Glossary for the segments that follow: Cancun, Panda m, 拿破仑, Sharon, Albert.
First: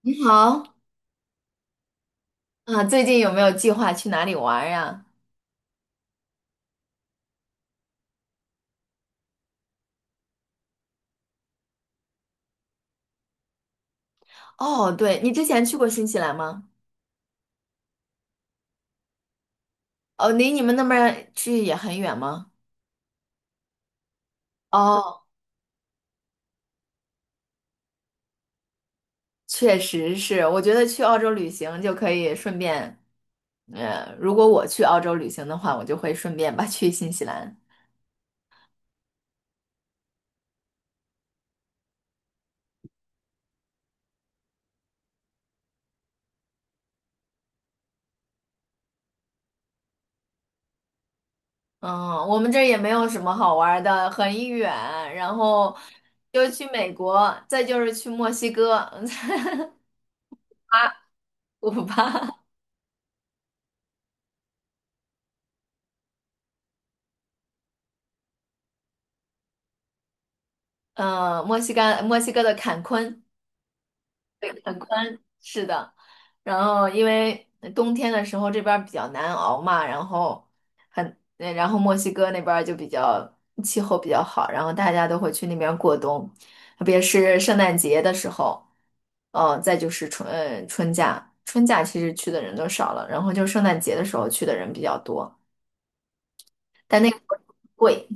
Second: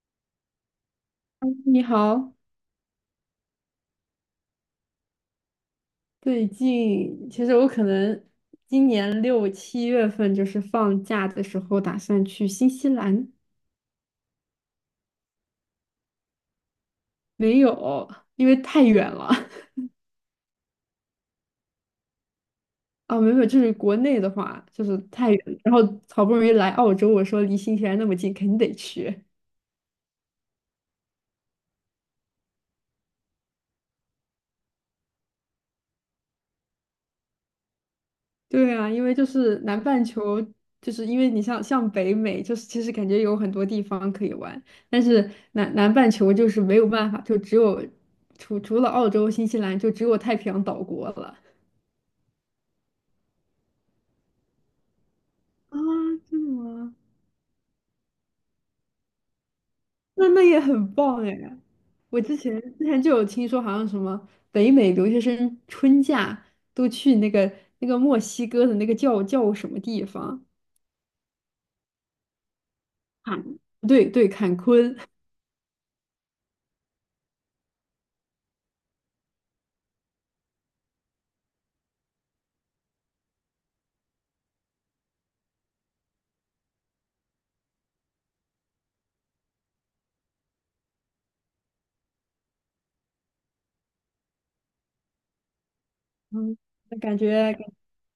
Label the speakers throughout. Speaker 1: 你好。
Speaker 2: 你好，
Speaker 1: 啊，最近有没有计划去哪里玩儿呀？
Speaker 2: 最近其实我可能今年6、7月份就是放假的时候，打算去新西兰。
Speaker 1: 哦，对，你之前去过新西兰吗？
Speaker 2: 没有，因为太远了。
Speaker 1: 哦，离你们那边儿去也很远吗？
Speaker 2: 啊，没有，就是国内的话就是
Speaker 1: 哦，
Speaker 2: 太远了，然后好不容易来澳洲，我说离新西兰那么近，肯定得去。
Speaker 1: 确实是，我觉得去澳洲旅行就可以顺便，如果我去澳洲旅行的话，我就会顺便吧去新西兰。
Speaker 2: 对啊，因为就是南半球，就是因为你像北美，就是其实感觉有很多地方可以玩，但是南半球就是没有办法，就只有除了澳洲、新西兰，就只有太平洋岛国了。
Speaker 1: 嗯，我们这儿也没有什么好玩儿的，很远，然后
Speaker 2: 啊，真
Speaker 1: 就
Speaker 2: 的
Speaker 1: 去美
Speaker 2: 吗？
Speaker 1: 国，再就是去墨西哥，啊
Speaker 2: 那也很棒哎！
Speaker 1: 古
Speaker 2: 我之
Speaker 1: 巴。
Speaker 2: 前之前就有听说，好像什么北美留学生春假都去那个墨西哥的那个叫什么地方？
Speaker 1: 嗯，墨西哥，墨西哥的坎昆。
Speaker 2: 坎，对对，坎
Speaker 1: 对，很
Speaker 2: 昆。
Speaker 1: 宽，是的。然后因为冬天的时候这边儿比较难熬嘛，然后很，然后墨西哥那边儿就比较气候比较好，然后大家都会去那边过冬，特别是圣诞节的时候，哦，再就是春假其实去的人都少了，然后就圣诞节的时候去的人比较多，
Speaker 2: 嗯，那
Speaker 1: 但那个
Speaker 2: 感
Speaker 1: 时候
Speaker 2: 觉
Speaker 1: 贵。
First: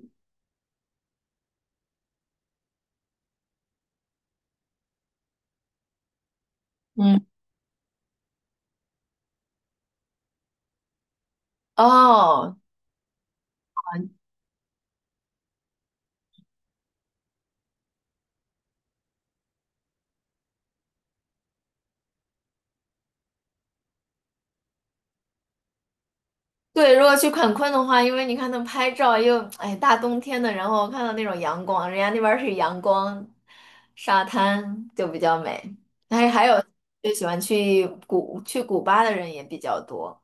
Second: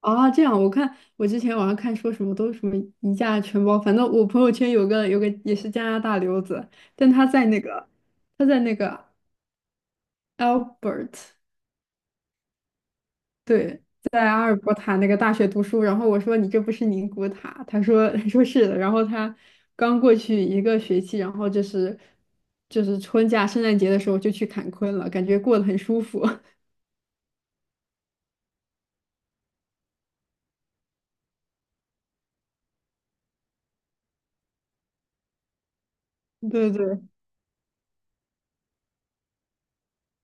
Speaker 2: 啊，这样，我看我之前网上看说什么都是什么一价全包，反正我朋友圈有个也是加拿大留子，但
Speaker 1: 嗯。
Speaker 2: 他在那个 Albert。
Speaker 1: 哦。
Speaker 2: 对，在阿尔伯塔那个大学读书，然后我说你这不是宁古塔，他说 他说是的。然后他刚过去一个学期，然后就是春假圣诞节的时候就去坎昆了，感觉过得很舒服。
Speaker 1: 对，如果去坎昆的话，因为你看他们拍照又，哎，大冬天的，然后看到那种阳光，人家那边儿是阳光沙滩，就比较美。还有
Speaker 2: 对对。
Speaker 1: 就喜欢去古巴的人也比较多。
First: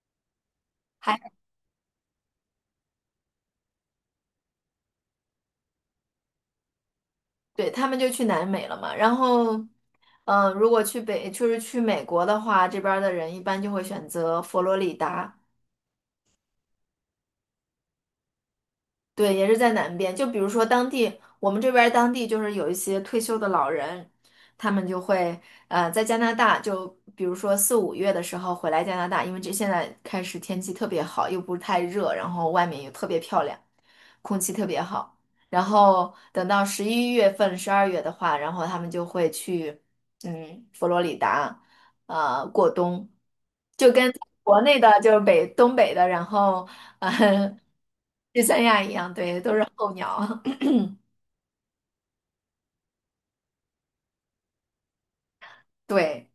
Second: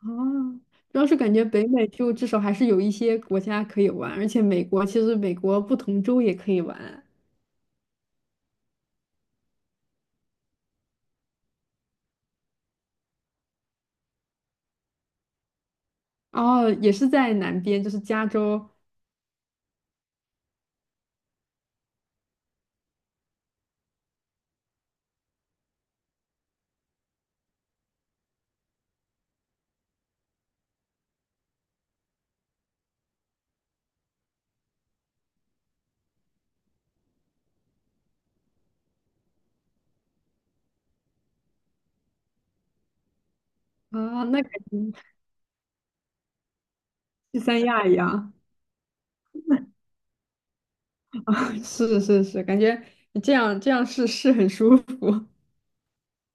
Speaker 2: 哦，主要是感
Speaker 1: 还
Speaker 2: 觉北美就至少还是有一些国家可以玩，而且美国，其实美国不同州也可以玩。
Speaker 1: 对他们就去南美了嘛。然后，如果就是去美国的话，这边儿的人一般就会选择佛罗里达。
Speaker 2: 哦，也是在南边，就是加州。
Speaker 1: 对，也是在南边。就比如说我们这边儿当地就是有一些退休的老人，他们就会在加拿大，就比如说4、5月的时候回来加拿大，因为这现在开始天气特别好，又不是太热，然后外面又特别漂亮，空气特别好。然后等到11月份、12月的话，然后他们就会去佛罗里达，过冬，就跟
Speaker 2: 啊，那感
Speaker 1: 国内的
Speaker 2: 觉
Speaker 1: 就是东北的，然后。呃
Speaker 2: 去 三亚一样。
Speaker 1: 去三亚一样，对，都是候鸟。
Speaker 2: 是是是，感觉这样是很舒服。
Speaker 1: 对，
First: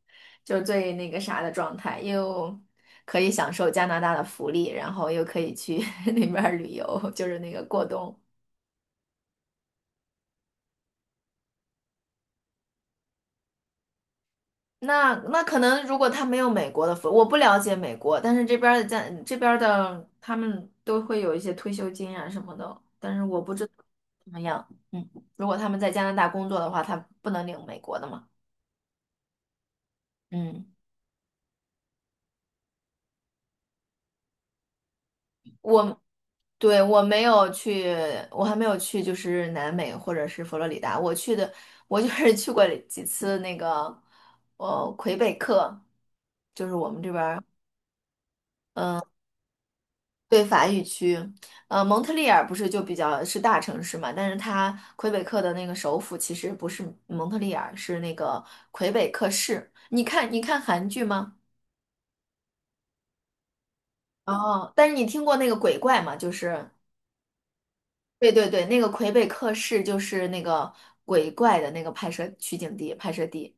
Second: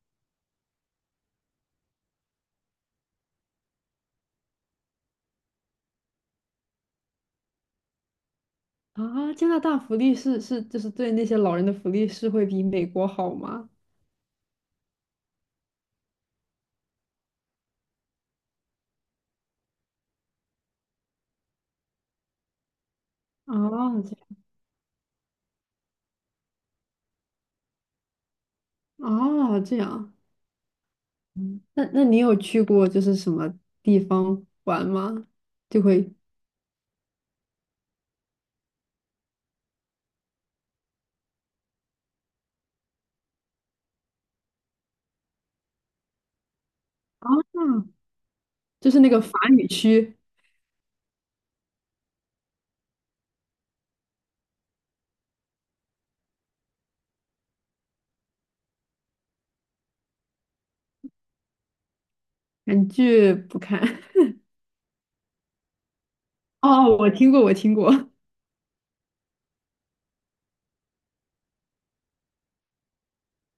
Speaker 1: 就是最那个啥的状态，又可以享受加拿大的福利，然后又可以去 那边儿旅游，就是那个过冬。
Speaker 2: 啊，加拿大福利是就是对那些老人的福利是会比美国好吗？
Speaker 1: 那可能如果他没有美国的福，我不了解美国，但是这边儿的他们都会有一些退休金啊什么的，但是我不知道
Speaker 2: 哦，这
Speaker 1: 怎么
Speaker 2: 样。
Speaker 1: 样。嗯，如果他们在加拿大工作的话，他不能领美国的嘛。
Speaker 2: 哦，这样。
Speaker 1: 嗯。
Speaker 2: 嗯，那你有去过就是什么地方玩吗？就
Speaker 1: 我。
Speaker 2: 会。
Speaker 1: 对，我没有去，我还没有去，就是南美或者是佛罗里达。我就是去过几次那个，魁北克，就是我们这边儿
Speaker 2: 啊。就是那个法语区。
Speaker 1: 对法语区。蒙特利尔不是就比较是大城市嘛，但是它魁北克的那个首府其实不是蒙特利尔，是那个魁北克市。你看，韩剧吗？
Speaker 2: 韩剧不看。
Speaker 1: 哦，但是你听过那个鬼怪吗？就是。
Speaker 2: 哦，我听过，我听过。
Speaker 1: 对对对，那个魁北克市就是那个鬼怪的那个拍摄取景地、拍摄地。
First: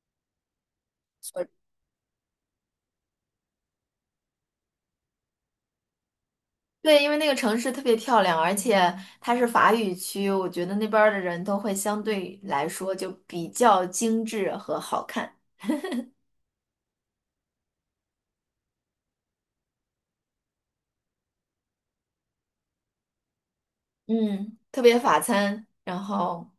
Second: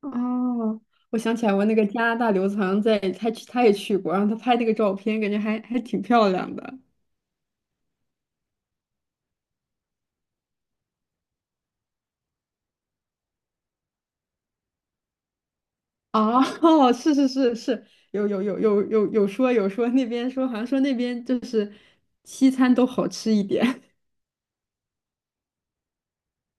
Speaker 2: 哦，我想起
Speaker 1: 所
Speaker 2: 来，我那个加拿大留子好像在，他去，他也去过，然后他拍那个照片，感觉还挺漂亮的。
Speaker 1: 对，因为那个城市特别漂亮，而且它是法语区，我觉得那边儿的人都会相对来说就比较精致和好看。
Speaker 2: 哦，是是是是，有说那边说，好像说那边就是西餐都好吃一点。
Speaker 1: 嗯，特别法餐，然后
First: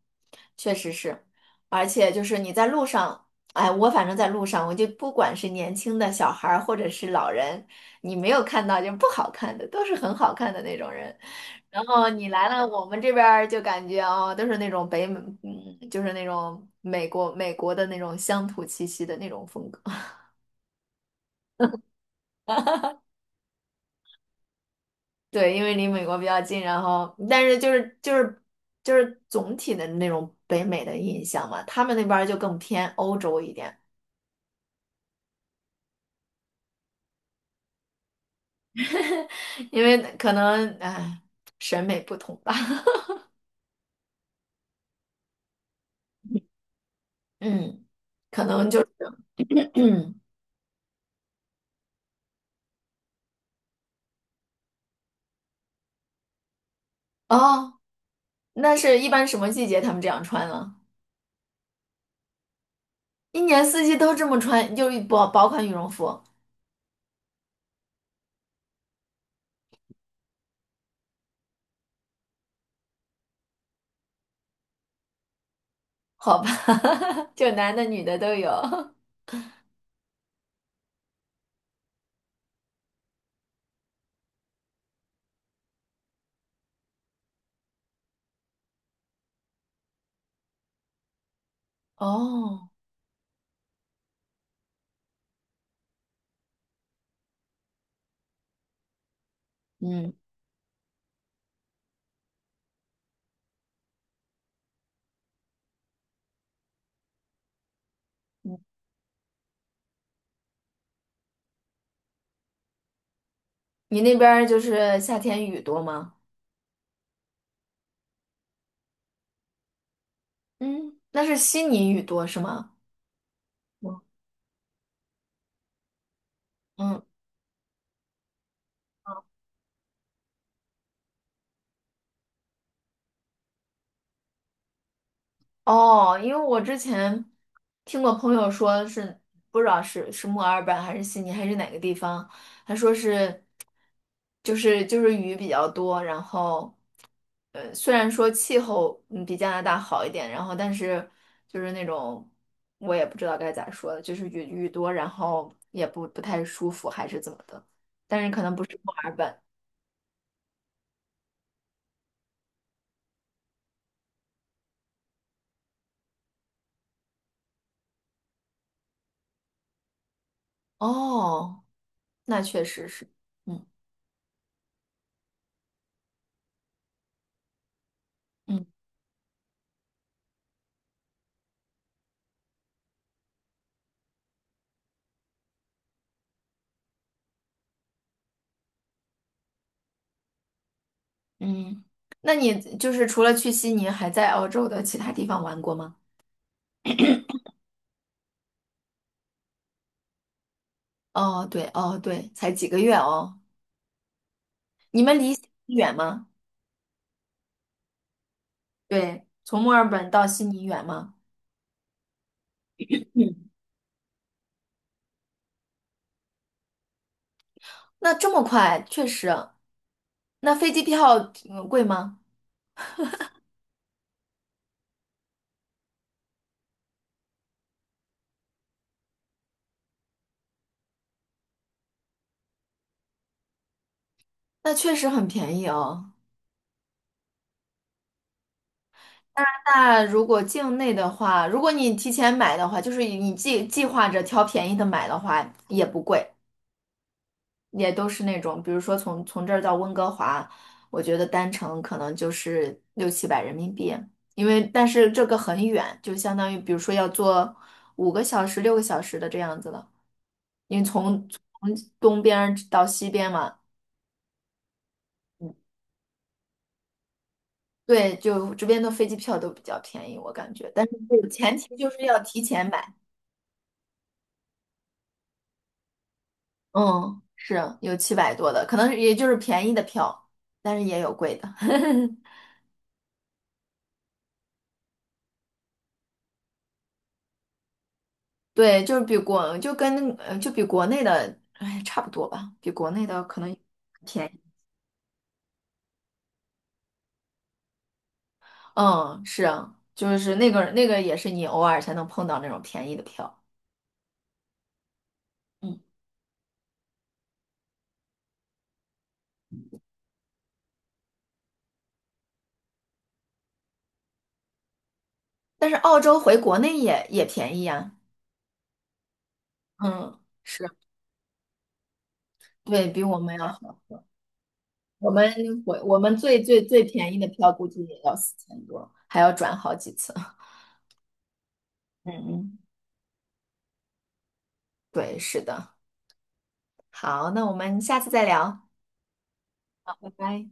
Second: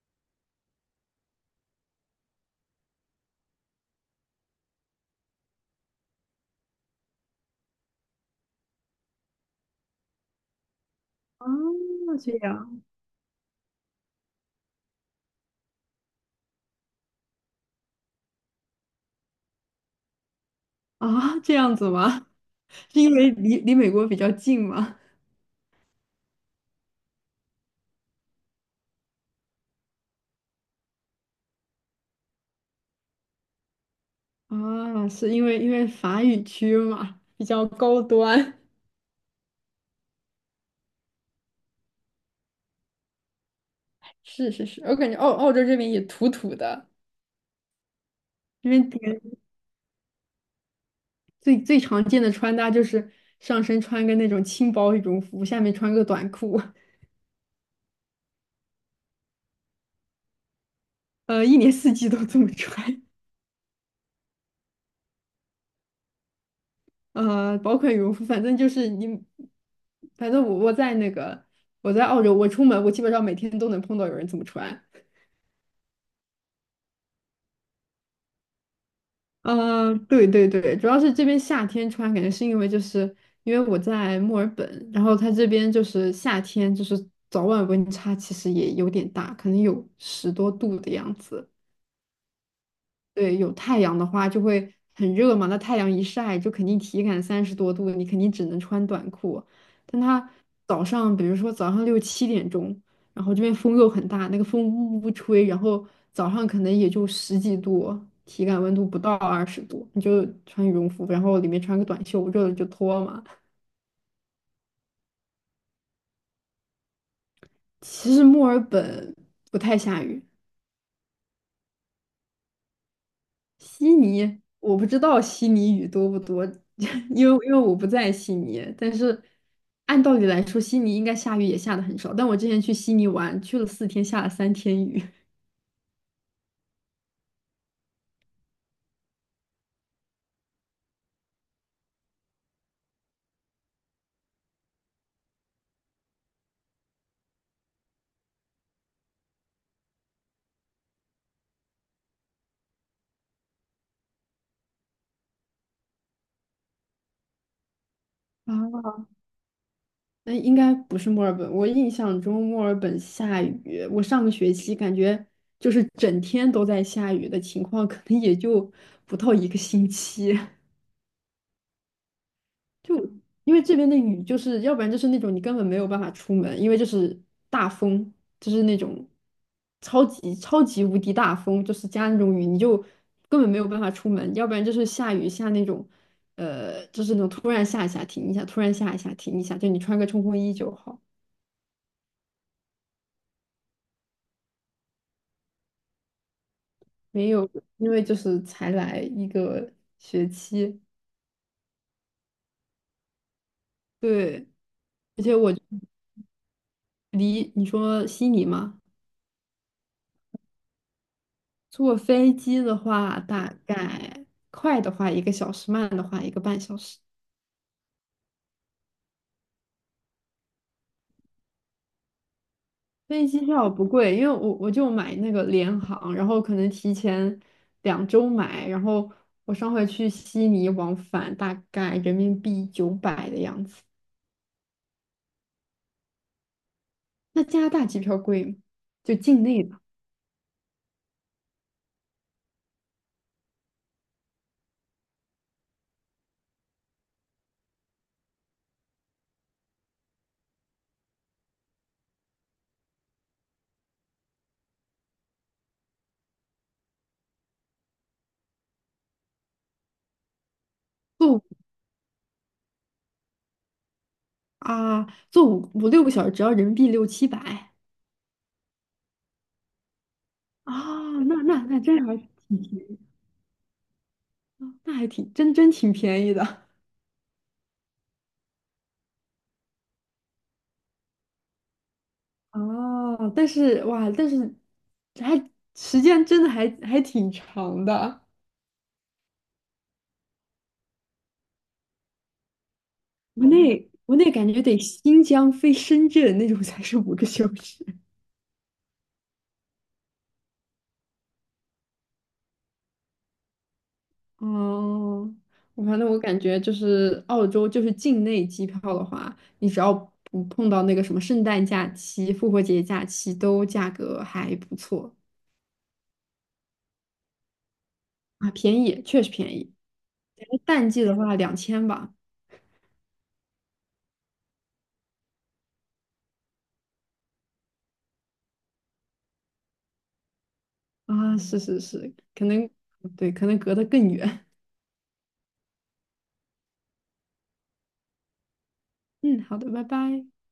Speaker 1: 确实是，而且就是你在路上，哎，我反正在路上，我就不管是年轻的小孩儿或者是老人，你没有看到就不好看的，都是很好看的那种人。
Speaker 2: 哦，
Speaker 1: 然后你
Speaker 2: 这
Speaker 1: 来了，
Speaker 2: 样
Speaker 1: 我们这边儿就感觉哦，都是那种北美，就是那种美国的那种乡土气息的那种风格。
Speaker 2: 啊，这样子吗？是因为离美国比较近吗？
Speaker 1: 对，因为离美国比较近，然后但是就是总体的那种北美的印象嘛，他们那边儿就更偏欧洲一点，
Speaker 2: 啊，是因为法语区嘛，比较高端。
Speaker 1: 因为可能哎审美不同吧。
Speaker 2: 是是是，我感觉澳洲这边也土土的，
Speaker 1: 嗯，可能
Speaker 2: 因
Speaker 1: 就
Speaker 2: 为
Speaker 1: 是。
Speaker 2: 这边 最最常见的穿搭就是上身穿个那种轻薄羽绒服，下面穿个短裤。
Speaker 1: 哦，那是一般什么季节他们这样穿呢？
Speaker 2: 一年四季都这么穿。
Speaker 1: 一年四季都这么穿，就是薄薄款羽绒服。
Speaker 2: 薄款羽绒服，反正就是你，反正我在澳洲，我出门我基本上每天都能碰到有人这么穿。
Speaker 1: 好吧。就男的女的都有。
Speaker 2: 对对对，主要是这边夏天穿，感觉是因为就是因为我在墨尔本，然后它这边就是夏天就是早晚温差其实也有点大，可能有十多度的样子。
Speaker 1: 哦，
Speaker 2: 对，有太阳的话就会很热嘛，那太阳一晒就肯定体感30多度，你肯定只能穿短裤。但
Speaker 1: 嗯，
Speaker 2: 它早上，比如说早上6、7点钟，然后这边风又很大，那个风呜呜吹，然后早上可能也就10几度，体感
Speaker 1: 嗯
Speaker 2: 温度不到20度，你就穿羽绒服，然后里面穿个短袖，热了就脱嘛。
Speaker 1: 你那边儿就是夏天雨多吗？
Speaker 2: 其实墨尔本不太下雨。
Speaker 1: 嗯，那是悉尼雨多是吗？
Speaker 2: 悉
Speaker 1: 嗯
Speaker 2: 尼，我不知道悉尼雨多不多。
Speaker 1: 嗯
Speaker 2: 因为我不在悉尼。但是按道理来说，悉尼应该下雨也下的很少。但我之前去悉尼玩，去了4天，下了3天雨。
Speaker 1: 哦，因为我之前听过朋友说是不知道是墨尔本还是悉尼还是哪个地方，他说是就是雨比较多，然后虽然说气候比加拿大好一点，然后但是就是那种我也不知道该咋说了，就是雨多，然后也不太舒服还是怎么的，但是可能不是墨
Speaker 2: 啊，
Speaker 1: 尔本
Speaker 2: 那应该不是墨尔本，我印象中墨尔本下雨，我上个学期感觉就是整天都在下雨的情况，可能也就不到一个星期。
Speaker 1: 哦，那确实
Speaker 2: 就
Speaker 1: 是，
Speaker 2: 因为
Speaker 1: 嗯
Speaker 2: 这边的雨，就是要不然就是那种你根本没有办法出门，因为就是大风，就是
Speaker 1: 嗯。
Speaker 2: 那种超级超级无敌大风，就是加那种雨，你就根本没有办法出门；要不然就是下雨下那种，就是那种突然下一下停一下，突然下一下停一下，就你穿个冲锋衣就好。
Speaker 1: 嗯，那你就是除了去悉尼，还在澳洲的其他地方玩过吗？
Speaker 2: 没有，因为就是才来一个学期。
Speaker 1: 哦，对，哦，对，才几个月哦。
Speaker 2: 对，
Speaker 1: 你们
Speaker 2: 而
Speaker 1: 离
Speaker 2: 且
Speaker 1: 悉
Speaker 2: 我
Speaker 1: 尼远吗？
Speaker 2: 离你说悉尼吗？
Speaker 1: 对，从墨尔本到悉尼远吗？
Speaker 2: 坐飞机的话，
Speaker 1: 嗯，
Speaker 2: 大概快的话一个小时，慢的话一个半小时。
Speaker 1: 那这么快，确实。那飞机票贵吗？
Speaker 2: 飞机票不贵，因为我就买那个联航，然后可能提前2周买，然后我上回去悉尼往返大概人民币900的样子。
Speaker 1: 那确实很便宜哦。
Speaker 2: 那加拿大机票贵吗？就境内的。
Speaker 1: 那如果境内的话，如果你提前买的话，就是你计划着挑便宜的买的话，也不贵。也都是那种，比如说从这儿到温哥华，我觉得单程可能就是6、700人民币，因为但是这个很远，就相当于比如说要坐5个小时、6个小时的这样子了，因为从
Speaker 2: 坐
Speaker 1: 从
Speaker 2: 五
Speaker 1: 东边儿到西边嘛，
Speaker 2: 啊，坐
Speaker 1: 嗯
Speaker 2: 五六个小时只要人民币6、700。
Speaker 1: 对，就这边的飞机票都比较便宜，我感觉，但是这
Speaker 2: 啊，
Speaker 1: 个
Speaker 2: 那
Speaker 1: 前
Speaker 2: 那
Speaker 1: 提
Speaker 2: 那
Speaker 1: 就是
Speaker 2: 真还
Speaker 1: 要
Speaker 2: 挺
Speaker 1: 提前
Speaker 2: 便
Speaker 1: 买，
Speaker 2: 宜，那还挺真真挺便宜的。
Speaker 1: 嗯，是有700多的，可能也就是便宜的票，但是也有贵的。
Speaker 2: 哦，但是哇，还时间真的还挺长的。
Speaker 1: 对，就是比国就跟呃就比国内的哎差不多吧，比国内的可
Speaker 2: 国
Speaker 1: 能
Speaker 2: 内国
Speaker 1: 便
Speaker 2: 内
Speaker 1: 宜。
Speaker 2: 感觉得新疆飞深圳那种才是5个小时。
Speaker 1: 嗯，是啊，就是那个也是你偶尔才能碰到那种便宜的票。
Speaker 2: 哦，
Speaker 1: 嗯，
Speaker 2: 我反正我感觉就是澳洲就是境内机票的话，你只要不碰到那个什么圣诞假期、复活节假期，都价格还不错。
Speaker 1: 但是澳洲回国内也便宜呀。
Speaker 2: 啊，便宜，确实便宜。
Speaker 1: 嗯，
Speaker 2: 然后
Speaker 1: 是啊
Speaker 2: 淡季的话2000吧。
Speaker 1: 对，比我们要好。我们我们最便宜的票估计也要4000多，还要转好几次。
Speaker 2: 啊，是是
Speaker 1: 嗯
Speaker 2: 是，可
Speaker 1: 嗯，
Speaker 2: 能对，可能隔得更远。
Speaker 1: 对，是的。好，那我们下次再聊，
Speaker 2: 嗯，好的，拜
Speaker 1: 拜
Speaker 2: 拜。
Speaker 1: 拜。